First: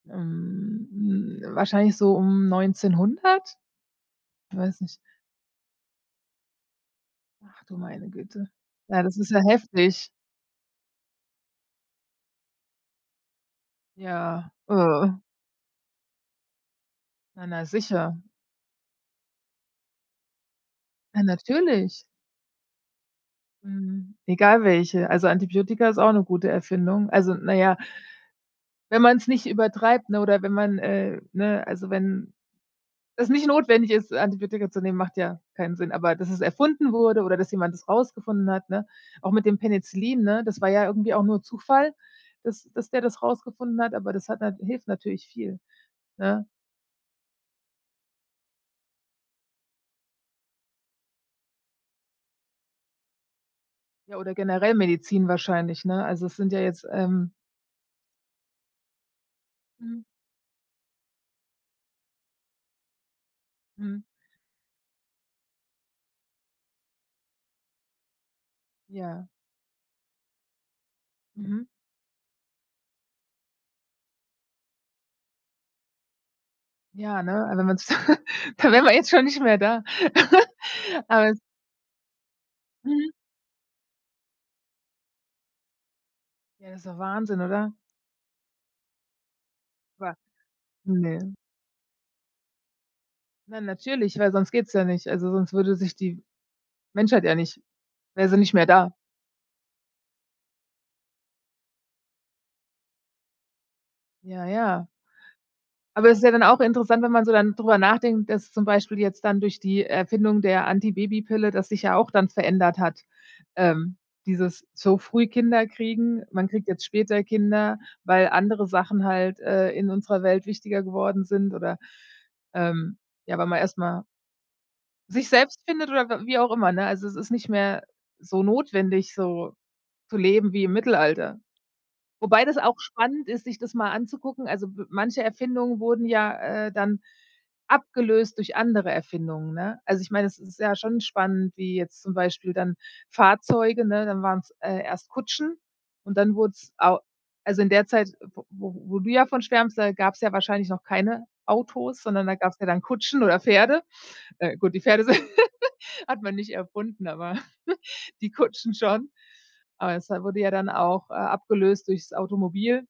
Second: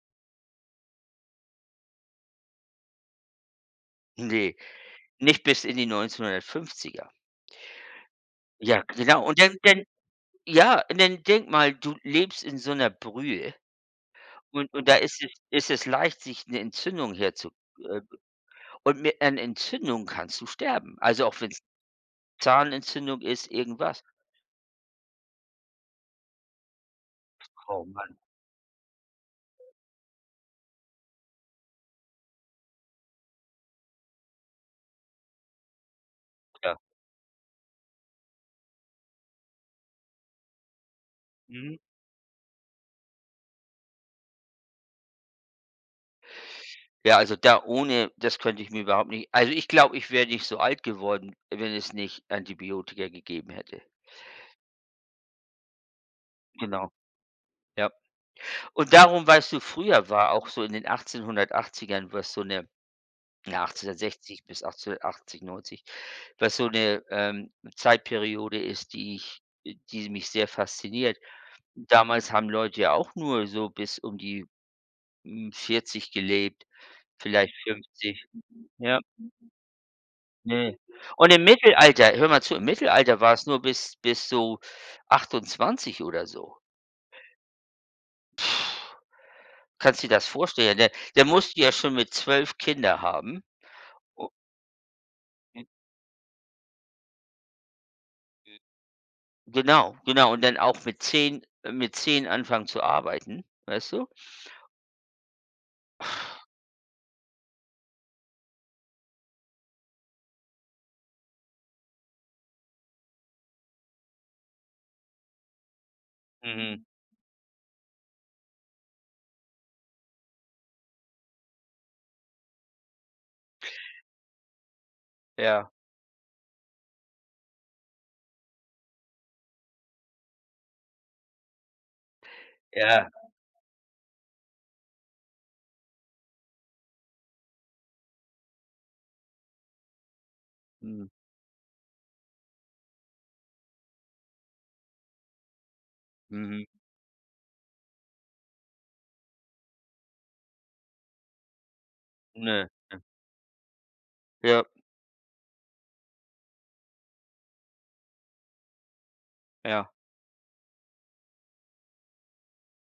Ähm, hm, wahrscheinlich so um 1900? Ne, Weiß nicht. nicht bis in die 1950er. Ach du meine Güte. Ja, Ja, das genau. ist Und ja dann dann heftig. ja, und dann denk mal, du lebst in so 'ner Brühe Ja. und und da ist es ist es leicht, sich 'ne Entzündung her Ja, zu, na äh sicher. Und mit einer Entzündung kannst du sterben. Ja, Also, auch wenn's natürlich. Zahnentzündung ist, irgendwas. Mhm, egal welche. Also, Antibiotika ist auch 'ne gute Erfindung, also, na ja Oh Mann. wenn man's nicht übertreibt, ne, oder wenn man, äh ne, also, wenn es nicht notwendig ist, Antibiotika zu nehmen, macht ja keinen Sinn. Aber dass es Ja. erfunden wurde oder dass jemand das rausgefunden hat, ne? Auch mit dem Penicillin, ne, das war ja irgendwie auch nur Mhm. Zufall, dass dass der das rausgefunden hat, aber das hat na hilft natürlich viel, ne? Ja, also, da ohne das könnte ich mir überhaupt nicht also, ich glaube, ich wäre nicht so alt geworden, wenn es nicht Antibiotika gegeben hätte. Ja, oder generell Medizin wahrscheinlich, ne? Also, es sind ja jetzt, Genau. ähm Ja. Und darum, weißt du Mhm. früher war auch so in den 1880ern, was so 'ne [unintelligible] Mhm. 1860 bis 1880/90, was so 'ne, ähm, Zeitperiode ist, die Ja. ich, äh die mich sehr fasziniert. Mhm. Damals haben Leute ja auch nur so bis um die, hm, 40 gelebt, Ja, ne, vielleicht aber wenn man's 50. da wären wir Ja. jetzt schon nicht mehr da. Ne. Aber Und es im Mittelalter, hör mal zu im Mhm. Mittelalter war's nur bis bis so 28 oder so. Ja, ist ja Wahnsinn, oder? Kannst du Wa dir das vorstellen? Da da Ne? musst du ja schon mit 12 Kinder haben, Na natürlich, u weil sonst geht's ja nicht. Also, sonst würde sich die Menschheit ja nicht wäre sie nicht mehr da. Genau, genau. Und dann auch mit 10 äh, mit 10 anfangen zu arbeiten, weißt du? Ja, ja. Aber es ist ja dann auch interessant, wenn man so dann drüber nachdenkt, dass zum Beispiel jetzt dann durch die Erfindung der Antibabypille das sich ja auch dann verändert hat, ähm, dieses so früh Kinder kriegen. Man kriegt Mhm. jetzt später Kinder, weil andere Sachen halt, äh, in unserer Welt wichtiger geworden sind oder, ähm, ja, weil man erst mal sich selbst Ja. findet oder w wie auch immer, ne? Also, es ist nicht mehr so notwendig so zu leben wie im Mittelalter. Wobei das auch Ja. spannend ist, sich das mal anzugucken. Also, w manche Erfindungen wurden ja, äh, dann abgelöst durch andere Erfindungen, ne? Also, ich meine, es ist ja schon Mhm. spannend, wie jetzt zum Beispiel dann Fahrzeuge, ne dann waren's, äh, erst Kutschen und dann wurde Mhm. es au also, in der Zeit, w wo wo du ja von schwärmst, da gab's ja wahrscheinlich noch keine Autos, sondern da gab's ja Ne, dann ne. Kutschen oder Pferde. Äh, Ja. gut, die Pferde s hat man nicht erfunden, aber die Kutschen schon. Ja. Aber es, äh, wurde ja dann auch, äh, abgelöst durch das Automobil.